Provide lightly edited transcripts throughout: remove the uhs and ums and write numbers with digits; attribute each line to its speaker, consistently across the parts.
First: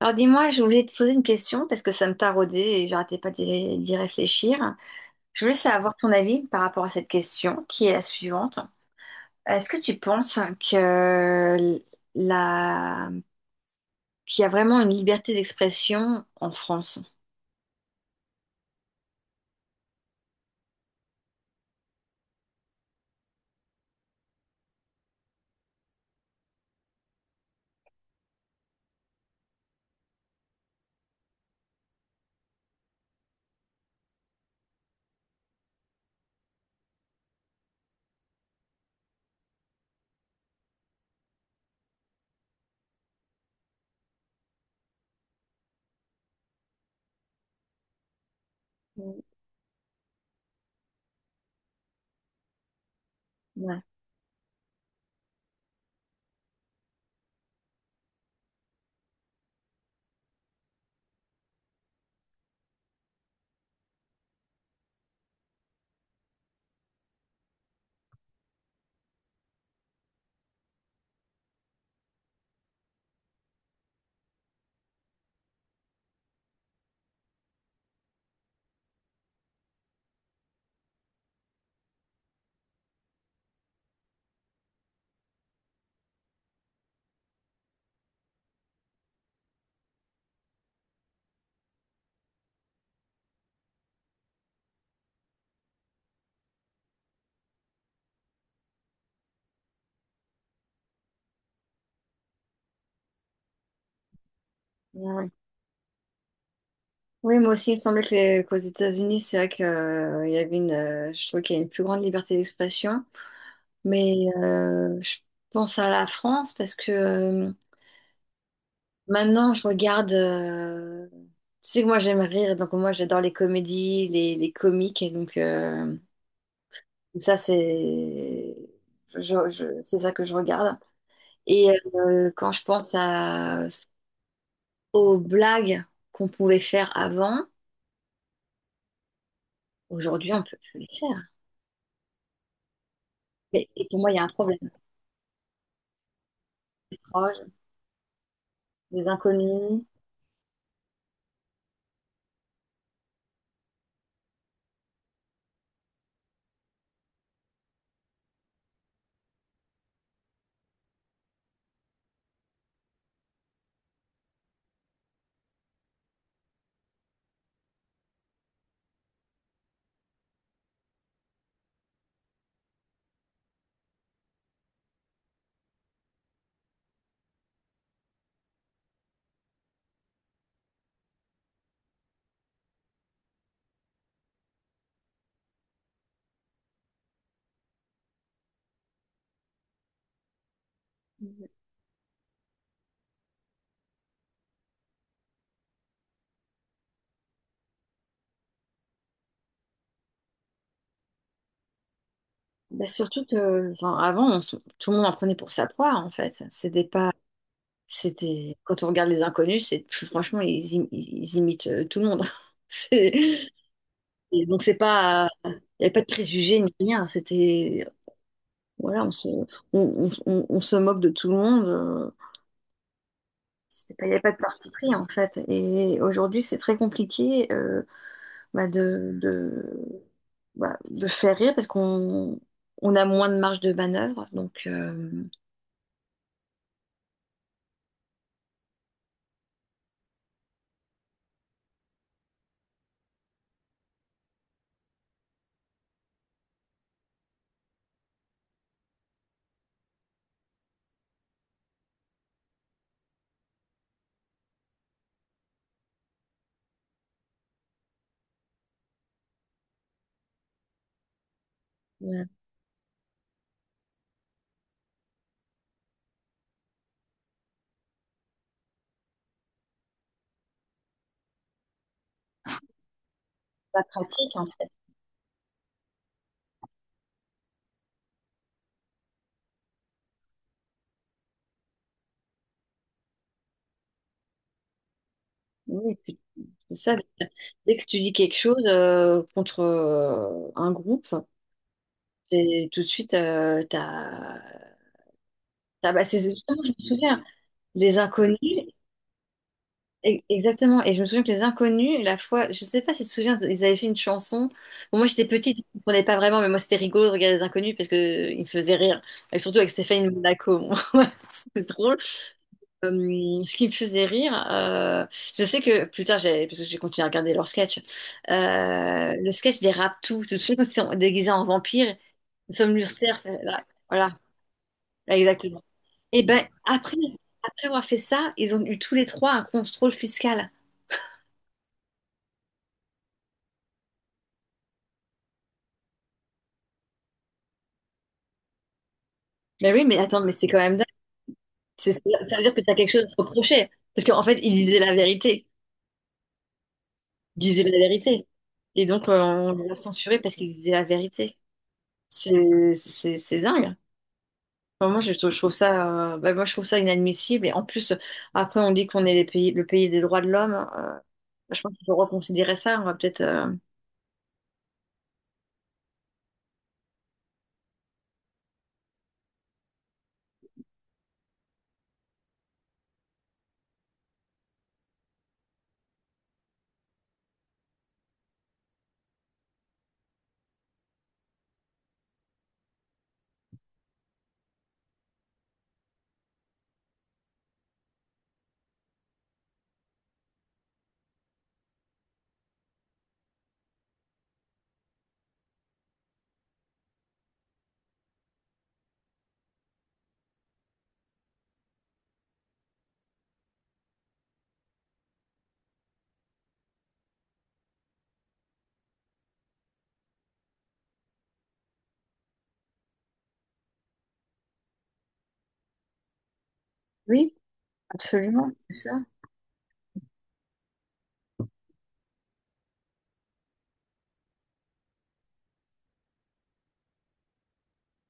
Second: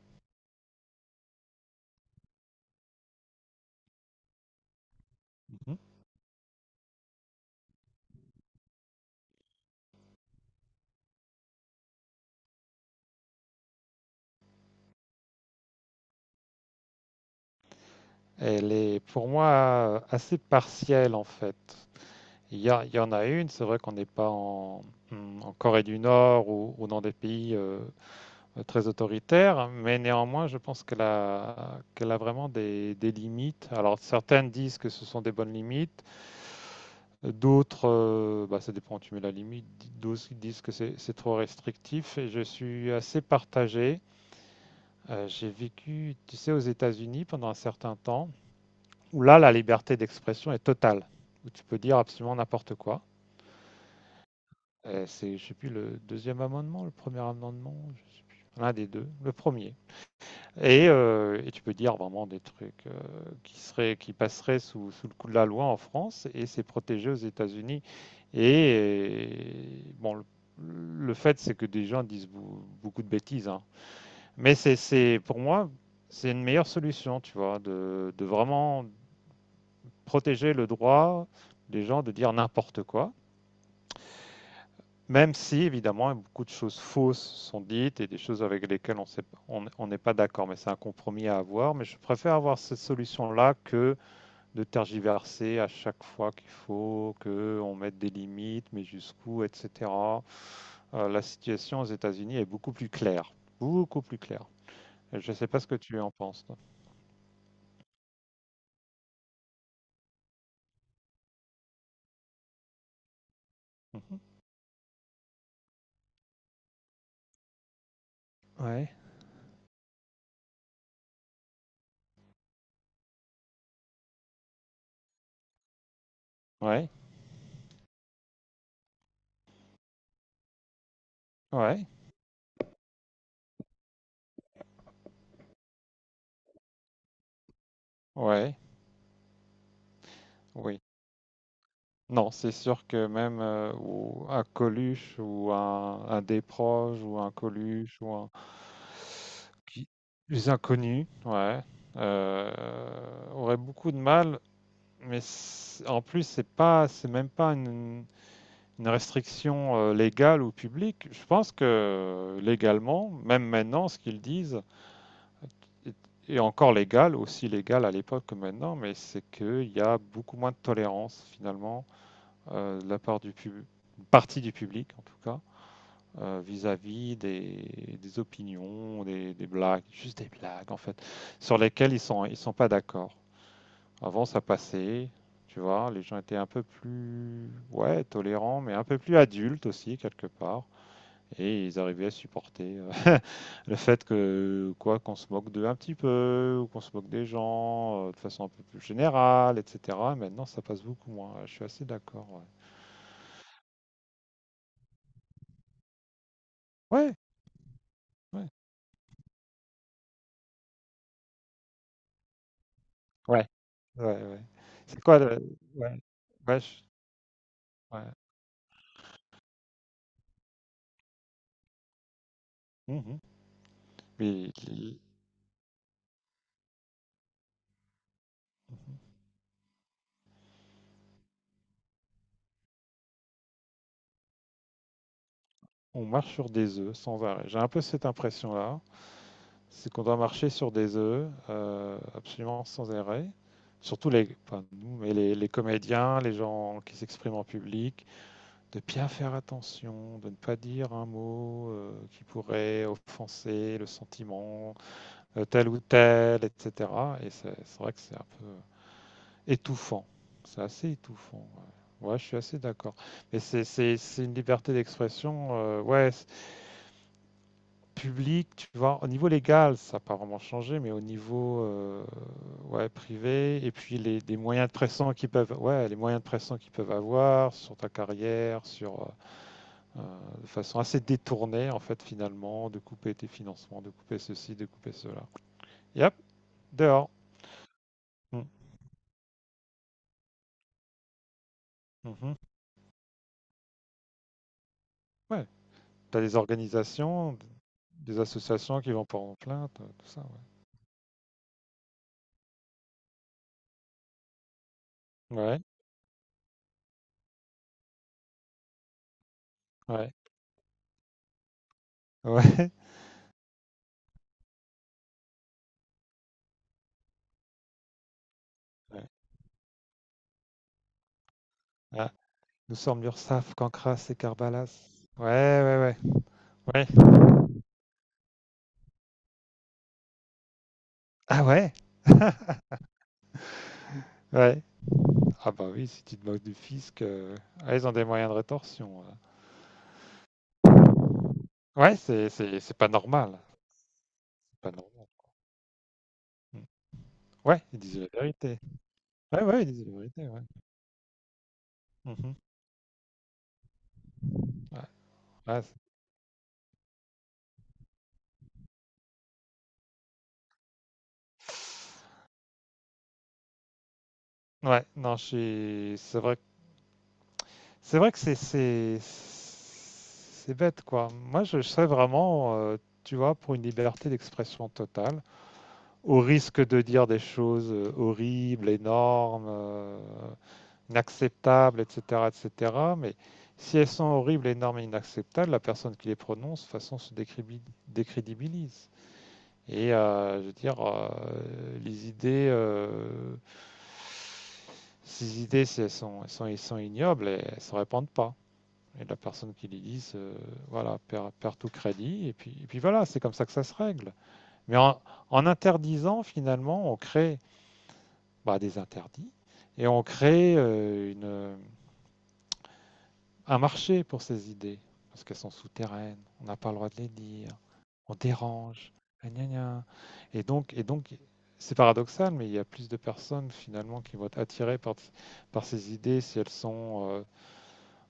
Speaker 1: Alors dis-moi, je voulais te poser une question parce que ça me taraudait et j'arrêtais pas d'y réfléchir. Je voulais
Speaker 2: Mhm.
Speaker 1: savoir ton avis par rapport à cette question qui est la suivante. Est-ce que tu penses que la... qu'il y a vraiment une liberté d'expression en France?
Speaker 2: Elle est pour moi assez partielle en fait. Il y en a une, c'est vrai qu'on n'est pas en, hmm, en Corée du Nord ou dans des pays très autoritaires, mais néanmoins je pense qu'elle a vraiment des limites. Alors certaines disent que ce sont des bonnes limites, d'autres, ça dépend où tu mets la limite, d'autres disent que c'est trop restrictif et je suis assez partagé. J'ai vécu, tu sais, aux États-Unis pendant un certain temps,
Speaker 1: Ouais.
Speaker 2: où là, la liberté d'expression est totale, où tu peux dire absolument n'importe quoi.
Speaker 1: Ouais,
Speaker 2: Je sais plus, le deuxième amendement, le premier amendement, l'un des deux, le premier. Et tu peux dire vraiment des trucs qui seraient, qui passeraient sous le coup de la loi en France, et c'est protégé aux États-Unis. Et et bon, le, le fait, c'est que des gens disent beaucoup de bêtises, hein. Mais pour moi, c'est une meilleure solution, tu vois, de vraiment protéger le droit des gens de dire n'importe quoi, même si évidemment beaucoup de choses fausses sont dites et des choses avec lesquelles on n'est pas d'accord, mais c'est un compromis à avoir. Mais je préfère avoir cette solution-là que de tergiverser à chaque fois qu'il faut, qu'on mette des limites, mais jusqu'où, etc. La situation aux États-Unis est beaucoup plus claire, beaucoup plus claire. Et
Speaker 1: ouais.
Speaker 2: je ne sais pas ce que tu en penses, toi.
Speaker 1: Oui, moi aussi, il me semblait que qu'aux États-Unis, c'est vrai que, il y avait une, je trouve qu'il y a une plus grande liberté d'expression.
Speaker 2: Mhm.
Speaker 1: Mais je pense à la France parce que
Speaker 2: Ouais.
Speaker 1: maintenant, je regarde. Tu sais que moi, j'aime rire, donc moi, j'adore les comédies, les comiques, et donc
Speaker 2: Ouais,
Speaker 1: ça, c'est c'est ça que je regarde. Et
Speaker 2: ouais,
Speaker 1: quand je pense à, aux blagues qu'on pouvait faire avant,
Speaker 2: ouais,
Speaker 1: aujourd'hui, on peut plus
Speaker 2: oui.
Speaker 1: les faire.
Speaker 2: Non, c'est sûr que même
Speaker 1: Et pour moi, il y a
Speaker 2: ou
Speaker 1: un
Speaker 2: un
Speaker 1: problème.
Speaker 2: Coluche ou un Desproges ou un
Speaker 1: Proche,
Speaker 2: Coluche ou un...
Speaker 1: des inconnus.
Speaker 2: qui- Les inconnus, ouais, euh, auraient beaucoup de mal, mais en plus, c'est même pas une restriction légale ou publique. Je pense que légalement, même maintenant, ce qu'ils disent est, est encore légal, aussi légal à l'époque que maintenant, mais c'est qu'il y a beaucoup moins de tolérance finalement de la part du partie du public en tout cas, vis-à-vis des opinions, des blagues, juste des blagues en fait, sur lesquelles ils sont pas d'accord. Avant ça passait, tu vois, les gens étaient un peu plus ouais tolérants, mais un peu plus adultes aussi quelque part, et ils arrivaient à supporter le fait que quoi qu'on se moque d'eux un petit peu, ou qu'on se moque des gens de façon un peu plus générale, etc. Maintenant ça passe beaucoup moins. Je suis assez d'accord. Ouais.
Speaker 1: Bah, surtout que, enfin, avant, tout le monde en prenait pour sa poire, en fait. C'était pas
Speaker 2: Ouais, ouais.
Speaker 1: C'était quand on regarde les inconnus, c'est franchement ils, ils imitent tout le monde.
Speaker 2: Ouais,
Speaker 1: C'est-
Speaker 2: ouais, ouais.
Speaker 1: et donc c'est
Speaker 2: C'est quoi
Speaker 1: pas il
Speaker 2: le
Speaker 1: n'y avait
Speaker 2: ouais,
Speaker 1: pas de préjugés
Speaker 2: ouais,
Speaker 1: ni
Speaker 2: je-
Speaker 1: rien, c'était
Speaker 2: ouais.
Speaker 1: voilà, on se moque de tout le monde,
Speaker 2: Mhm.
Speaker 1: c'était pas il n'y avait pas de
Speaker 2: Mais
Speaker 1: parti pris en fait. Et aujourd'hui, c'est très compliqué bah, de bah, de faire rire parce qu'on on a moins de marge de manœuvre, donc
Speaker 2: on marche sur des œufs sans arrêt. J'ai un peu cette impression-là, c'est qu'on doit marcher sur des œufs absolument sans arrêt. Surtout pas nous, mais les comédiens, les gens qui s'expriment en public, de bien faire attention, de ne pas dire un mot qui pourrait offenser le sentiment tel ou tel, etc. Et c'est vrai que c'est un peu étouffant. C'est assez étouffant. Ouais, ouais,
Speaker 1: Ouais.
Speaker 2: je suis assez d'accord. Mais c'est une liberté d'expression, ouais, publique, tu vois. Au niveau légal, ça n'a pas vraiment changé, mais au niveau ouais, privé, et
Speaker 1: Pas de
Speaker 2: puis
Speaker 1: pratique
Speaker 2: les
Speaker 1: en
Speaker 2: moyens
Speaker 1: fait.
Speaker 2: de pression qu'ils peuvent, ouais, les moyens de pression qu'ils peuvent avoir sur ta carrière, sur de façon assez détournée, en fait, finalement, de couper tes financements, de couper ceci, de couper cela.
Speaker 1: Oui,
Speaker 2: Yep,
Speaker 1: c'est ça,
Speaker 2: dehors.
Speaker 1: dès que tu dis quelque
Speaker 2: Mm,
Speaker 1: chose contre un groupe,
Speaker 2: mhm.
Speaker 1: c'est tout de suite,
Speaker 2: Ouais,
Speaker 1: bah, c'est
Speaker 2: t'as des
Speaker 1: justement, je me souviens,
Speaker 2: organisations,
Speaker 1: les
Speaker 2: des
Speaker 1: inconnus,
Speaker 2: associations qui vont porter en plainte, tout
Speaker 1: e-
Speaker 2: ça,
Speaker 1: exactement, et je me souviens que les inconnus, la fois, je sais pas si tu te souviens, ils avaient fait une chanson, bon, moi j'étais petite,
Speaker 2: ouais.
Speaker 1: je comprenais pas vraiment, mais moi c'était rigolo de regarder les inconnus parce que ils me faisaient rire, et surtout avec Stéphane
Speaker 2: Ouais,
Speaker 1: Monaco, moi, c'était drôle.
Speaker 2: ouais, ouais.
Speaker 1: Ce qui me faisait rire, je sais que plus tard, parce que j'ai continué à regarder leur sketch,
Speaker 2: ouais.
Speaker 1: le sketch des Raptous, tout de suite, quand ils sont déguisés en vampires,
Speaker 2: Ah,
Speaker 1: nous sommes
Speaker 2: nous sommes
Speaker 1: l'URSSAF,
Speaker 2: l'URSSAF,
Speaker 1: là,
Speaker 2: Cancras
Speaker 1: voilà,
Speaker 2: et Carbalas.
Speaker 1: là,
Speaker 2: Ouais,
Speaker 1: exactement.
Speaker 2: ouais, ouais.
Speaker 1: Et ben
Speaker 2: Ouais.
Speaker 1: après, après avoir fait ça, ils ont eu tous les trois un contrôle fiscal.
Speaker 2: Ah ouais? Ouais. Ah bah oui, si tu te moques du fisc, ah, ils ont des moyens de rétorsion,
Speaker 1: Mais oui, mais attends, mais c'est quand même dingue.
Speaker 2: Ouais, c'est
Speaker 1: Ça veut dire
Speaker 2: c'est
Speaker 1: que tu as
Speaker 2: c'est pas
Speaker 1: quelque chose à te
Speaker 2: normal.
Speaker 1: reprocher. Parce qu'en fait,
Speaker 2: C'est
Speaker 1: ils
Speaker 2: pas
Speaker 1: disaient la
Speaker 2: normal.
Speaker 1: vérité.
Speaker 2: Mm.
Speaker 1: Ils disaient
Speaker 2: Ouais,
Speaker 1: la
Speaker 2: ils disent la
Speaker 1: vérité.
Speaker 2: vérité.
Speaker 1: Et donc,
Speaker 2: Ouais,
Speaker 1: on
Speaker 2: ouais, ils
Speaker 1: les a
Speaker 2: disent la
Speaker 1: censurés
Speaker 2: vérité,
Speaker 1: parce
Speaker 2: ouais.
Speaker 1: qu'ils disaient la vérité.
Speaker 2: Mhm.
Speaker 1: C'est dingue.
Speaker 2: Ouais,
Speaker 1: Enfin, moi, je trouve
Speaker 2: ouais,
Speaker 1: ça, bah, moi, je trouve ça inadmissible. Et en plus, après, on dit qu'on est le pays des droits de l'homme. Je pense qu'il faut reconsidérer ça. On va peut-être.
Speaker 2: ouais, non, c'est vrai, c'est vrai que c'est bête quoi. Moi, je serais vraiment, tu vois, pour une liberté d'expression totale, au risque de dire des choses horribles, énormes, inacceptables, etc., etc. Mais si elles sont horribles, énormes et inacceptables, la personne qui les prononce, de toute façon, se décrédibilise. Et je veux dire, les idées, ces idées, si elles sont ignobles, elles ne se répandent pas. Et la personne qui lui dise, voilà, perd tout crédit, et puis voilà, c'est comme ça que ça se règle. Mais en interdisant, finalement, on crée bah, des interdits, et on crée un marché pour ces idées, parce qu'elles sont souterraines, on n'a pas le droit de les
Speaker 1: Oui,
Speaker 2: dire, on
Speaker 1: absolument, c'est
Speaker 2: dérange,
Speaker 1: ça.
Speaker 2: gna gna, et donc c'est paradoxal, mais il y a plus de personnes finalement qui vont être attirées par ces idées si elles sont euh,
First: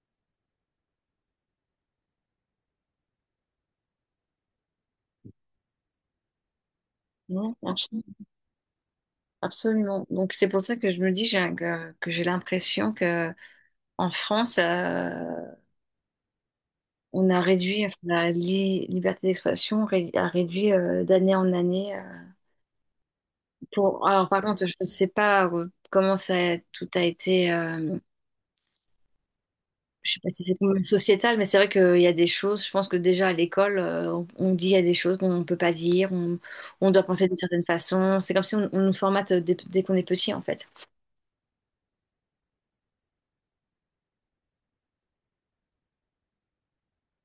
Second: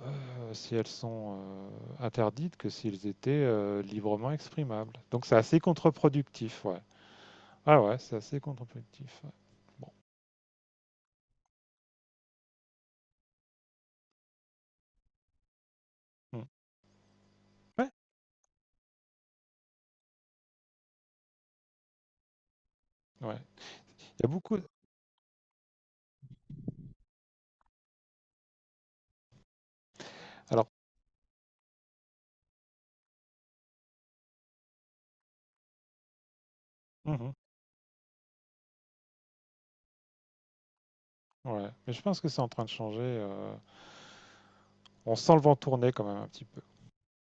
Speaker 2: Heu, si interdites que s'ils étaient, librement exprimables. Donc c'est assez contre-productif, ouais.
Speaker 1: Non,
Speaker 2: Ah ouais, c'est
Speaker 1: absolument.
Speaker 2: assez contre-productif, ouais. Bon,
Speaker 1: Absolument. Donc, c'est pour ça que je me dis que j'ai l'impression que en France,
Speaker 2: mmh.
Speaker 1: on a réduit
Speaker 2: Ouais,
Speaker 1: enfin, la liberté d'expression, a réduit d'année en année.
Speaker 2: ouais.
Speaker 1: Pour...
Speaker 2: Il y
Speaker 1: Alors,
Speaker 2: a
Speaker 1: par
Speaker 2: beaucoup
Speaker 1: contre, je ne sais pas comment ça, tout a été. Je sais pas si c'est
Speaker 2: alors
Speaker 1: problème sociétal, mais c'est vrai qu'il y a des choses, je pense que déjà à l'école, on dit il y a des choses qu'on ne peut pas dire, on doit
Speaker 2: mmh
Speaker 1: penser
Speaker 2: mmh.
Speaker 1: d'une certaine façon. C'est comme si on, on nous formate dès qu'on est petit, en fait.
Speaker 2: Ouais, mais je pense que c'est en train de changer, on sent le vent tourner quand même un petit peu.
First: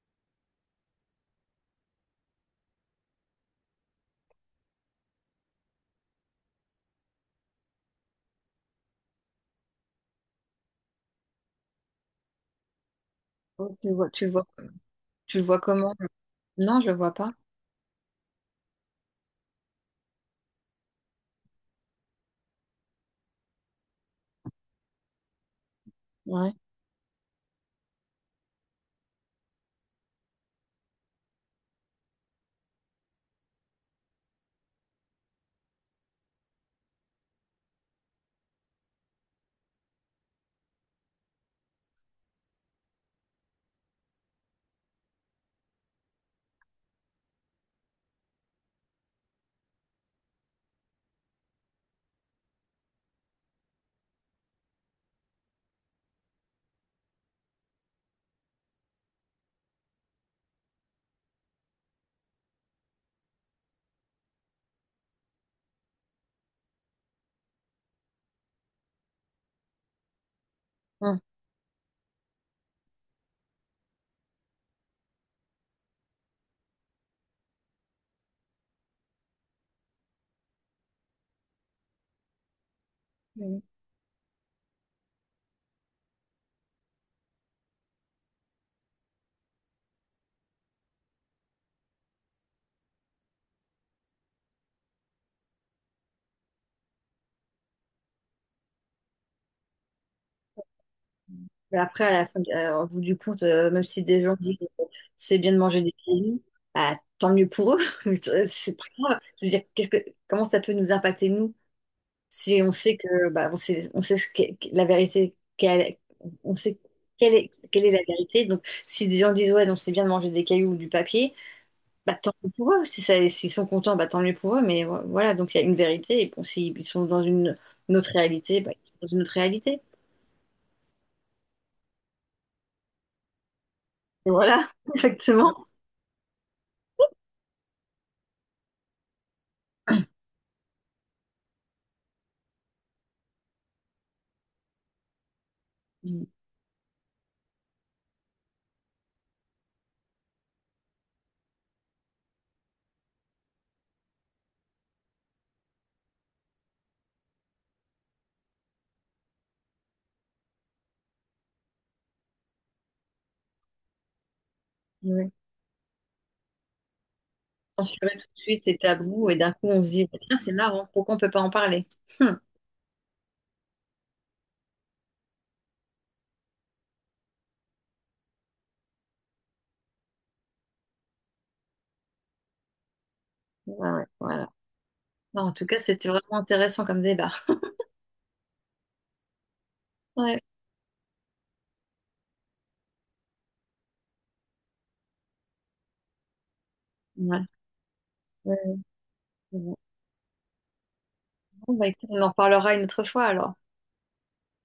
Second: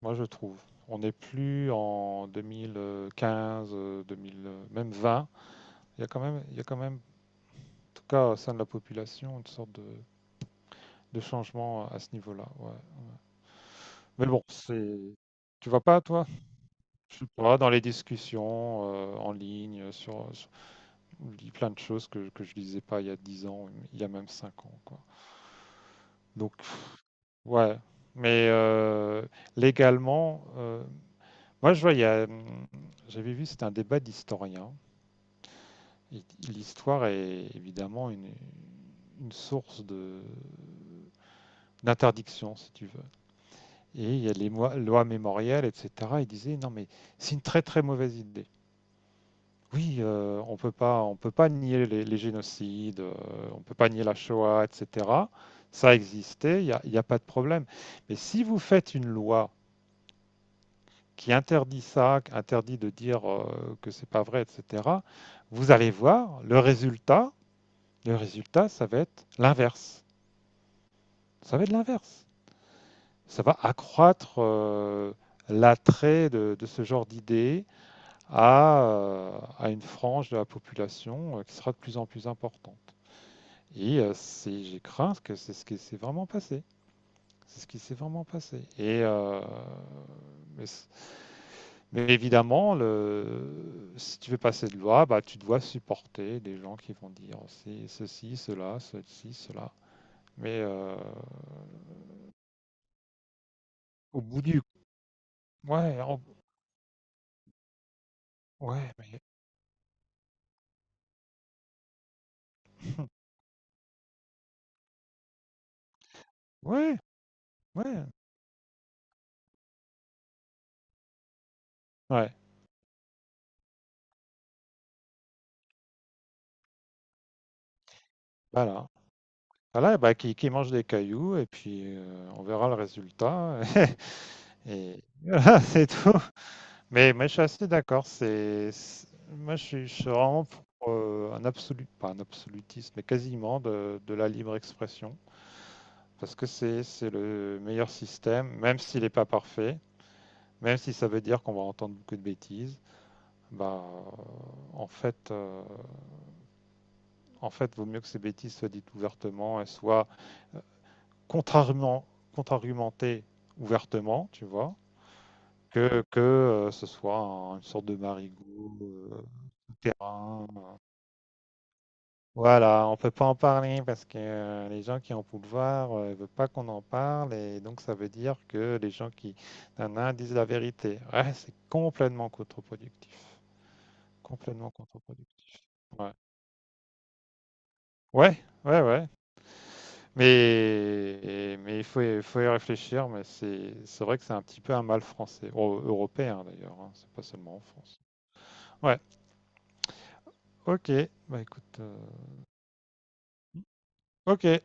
Speaker 2: Moi, je trouve. On n'est plus en 2015, 2000, même 20. Il y a quand même en tout cas au sein de la population, une sorte de changement à ce niveau-là, ouais.
Speaker 1: Oh,
Speaker 2: Mais bon, c'est.
Speaker 1: tu le vois
Speaker 2: Tu vas
Speaker 1: comment?
Speaker 2: pas, toi?
Speaker 1: Non, je le vois
Speaker 2: Je sais
Speaker 1: pas.
Speaker 2: pas, dans les discussions en ligne, on lit plein de choses que je lisais pas il y a 10 ans, il y a même 5 ans, quoi.
Speaker 1: Ouais.
Speaker 2: Donc, pff, ouais. Mais légalement, moi, je vois, j'avais vu, c'était un débat d'historiens. Et l'histoire est évidemment une source d'interdiction, si tu veux. Et il y a les lois mémorielles, etc. Ils disaient, non, mais c'est une très, très mauvaise idée. Oui, on peut pas nier les génocides, on peut pas nier la Shoah, etc. Ça existait, y a pas de problème. Mais si vous faites une loi qui interdit ça, qui interdit de dire que c'est pas vrai, etc., vous allez voir le résultat. Le résultat, ça va être l'inverse.
Speaker 1: Hum.
Speaker 2: Ça va être l'inverse. Ça va accroître l'attrait de ce genre d'idées à une frange de la population qui sera de plus en plus importante.
Speaker 1: Hum.
Speaker 2: Et j'ai craint que c'est ce qui s'est vraiment passé. C'est ce qui s'est vraiment passé. Et mais, c- mais évidemment, le, si tu veux passer de loi, bah, tu dois supporter des gens qui vont dire oh, c'est ceci, cela, ceci, cela. Mais
Speaker 1: Mais après, à la fin, au bout du compte, même si des
Speaker 2: au
Speaker 1: gens
Speaker 2: bout
Speaker 1: disent
Speaker 2: du...
Speaker 1: que c'est bien de manger des
Speaker 2: Ouais, en-
Speaker 1: cailloux, bah, tant mieux pour eux. Mais c'est pas
Speaker 2: ouais,
Speaker 1: grave.
Speaker 2: mais...
Speaker 1: Je veux dire, comment ça peut nous impacter, nous? Si on sait que, bah, on sait la vérité, on sait
Speaker 2: Ouais,
Speaker 1: quelle est la
Speaker 2: ouais,
Speaker 1: vérité. Donc, si des gens disent, ouais, donc c'est bien de manger des cailloux ou du papier, bah,
Speaker 2: ouais.
Speaker 1: tant mieux pour eux. Si ça, s'ils sont contents, bah, tant mieux pour eux. Mais voilà, donc il y a une vérité. Et bon, s'ils sont dans une autre réalité, bah,
Speaker 2: Voilà.
Speaker 1: ils sont dans une autre réalité.
Speaker 2: Voilà, bah, qui mange des cailloux et puis on verra le résultat.
Speaker 1: Et voilà,
Speaker 2: Et voilà,
Speaker 1: exactement.
Speaker 2: c'est tout. Mais je suis assez d'accord. Moi, je suis vraiment pour un absolu, pas un absolutisme, mais quasiment de la libre expression. Parce que c'est le meilleur système, même s'il n'est pas parfait, même si ça veut dire qu'on va entendre beaucoup de bêtises. Bah, euh, en fait, euh, en fait, vaut mieux que ces bêtises soient dites ouvertement et soient contrairement, contre-argumentées ouvertement, tu vois,
Speaker 1: Ouais.
Speaker 2: que ce soit une sorte de
Speaker 1: Censurer tout de suite
Speaker 2: marigot,
Speaker 1: est tabou. Et d'un coup, on se dit, bah, tiens,
Speaker 2: terrain.
Speaker 1: c'est marrant, pourquoi on peut pas en parler? Hum.
Speaker 2: Voilà, on peut pas en parler parce que les gens qui ont pouvoir ne veulent pas qu'on en parle et donc ça veut dire que les gens qui nanana, disent la vérité. Ouais, c'est complètement contre-productif.
Speaker 1: Ouais, ouais, voilà.
Speaker 2: Complètement
Speaker 1: Non, en
Speaker 2: contre-productif.
Speaker 1: tout cas, c'était
Speaker 2: Ouais.
Speaker 1: vraiment intéressant comme débat.
Speaker 2: Ouais, ouais, ouais.
Speaker 1: Ouais.
Speaker 2: Mais il faut, faut y réfléchir, mais c'est vrai que c'est un petit peu un mal français, européen d'ailleurs, hein, c'est pas
Speaker 1: Ouais.
Speaker 2: seulement en France. Ouais,
Speaker 1: Ouais.
Speaker 2: ok, bah
Speaker 1: Bon,
Speaker 2: écoute,
Speaker 1: bah, écoute, on en reparlera une autre fois alors.
Speaker 2: ok.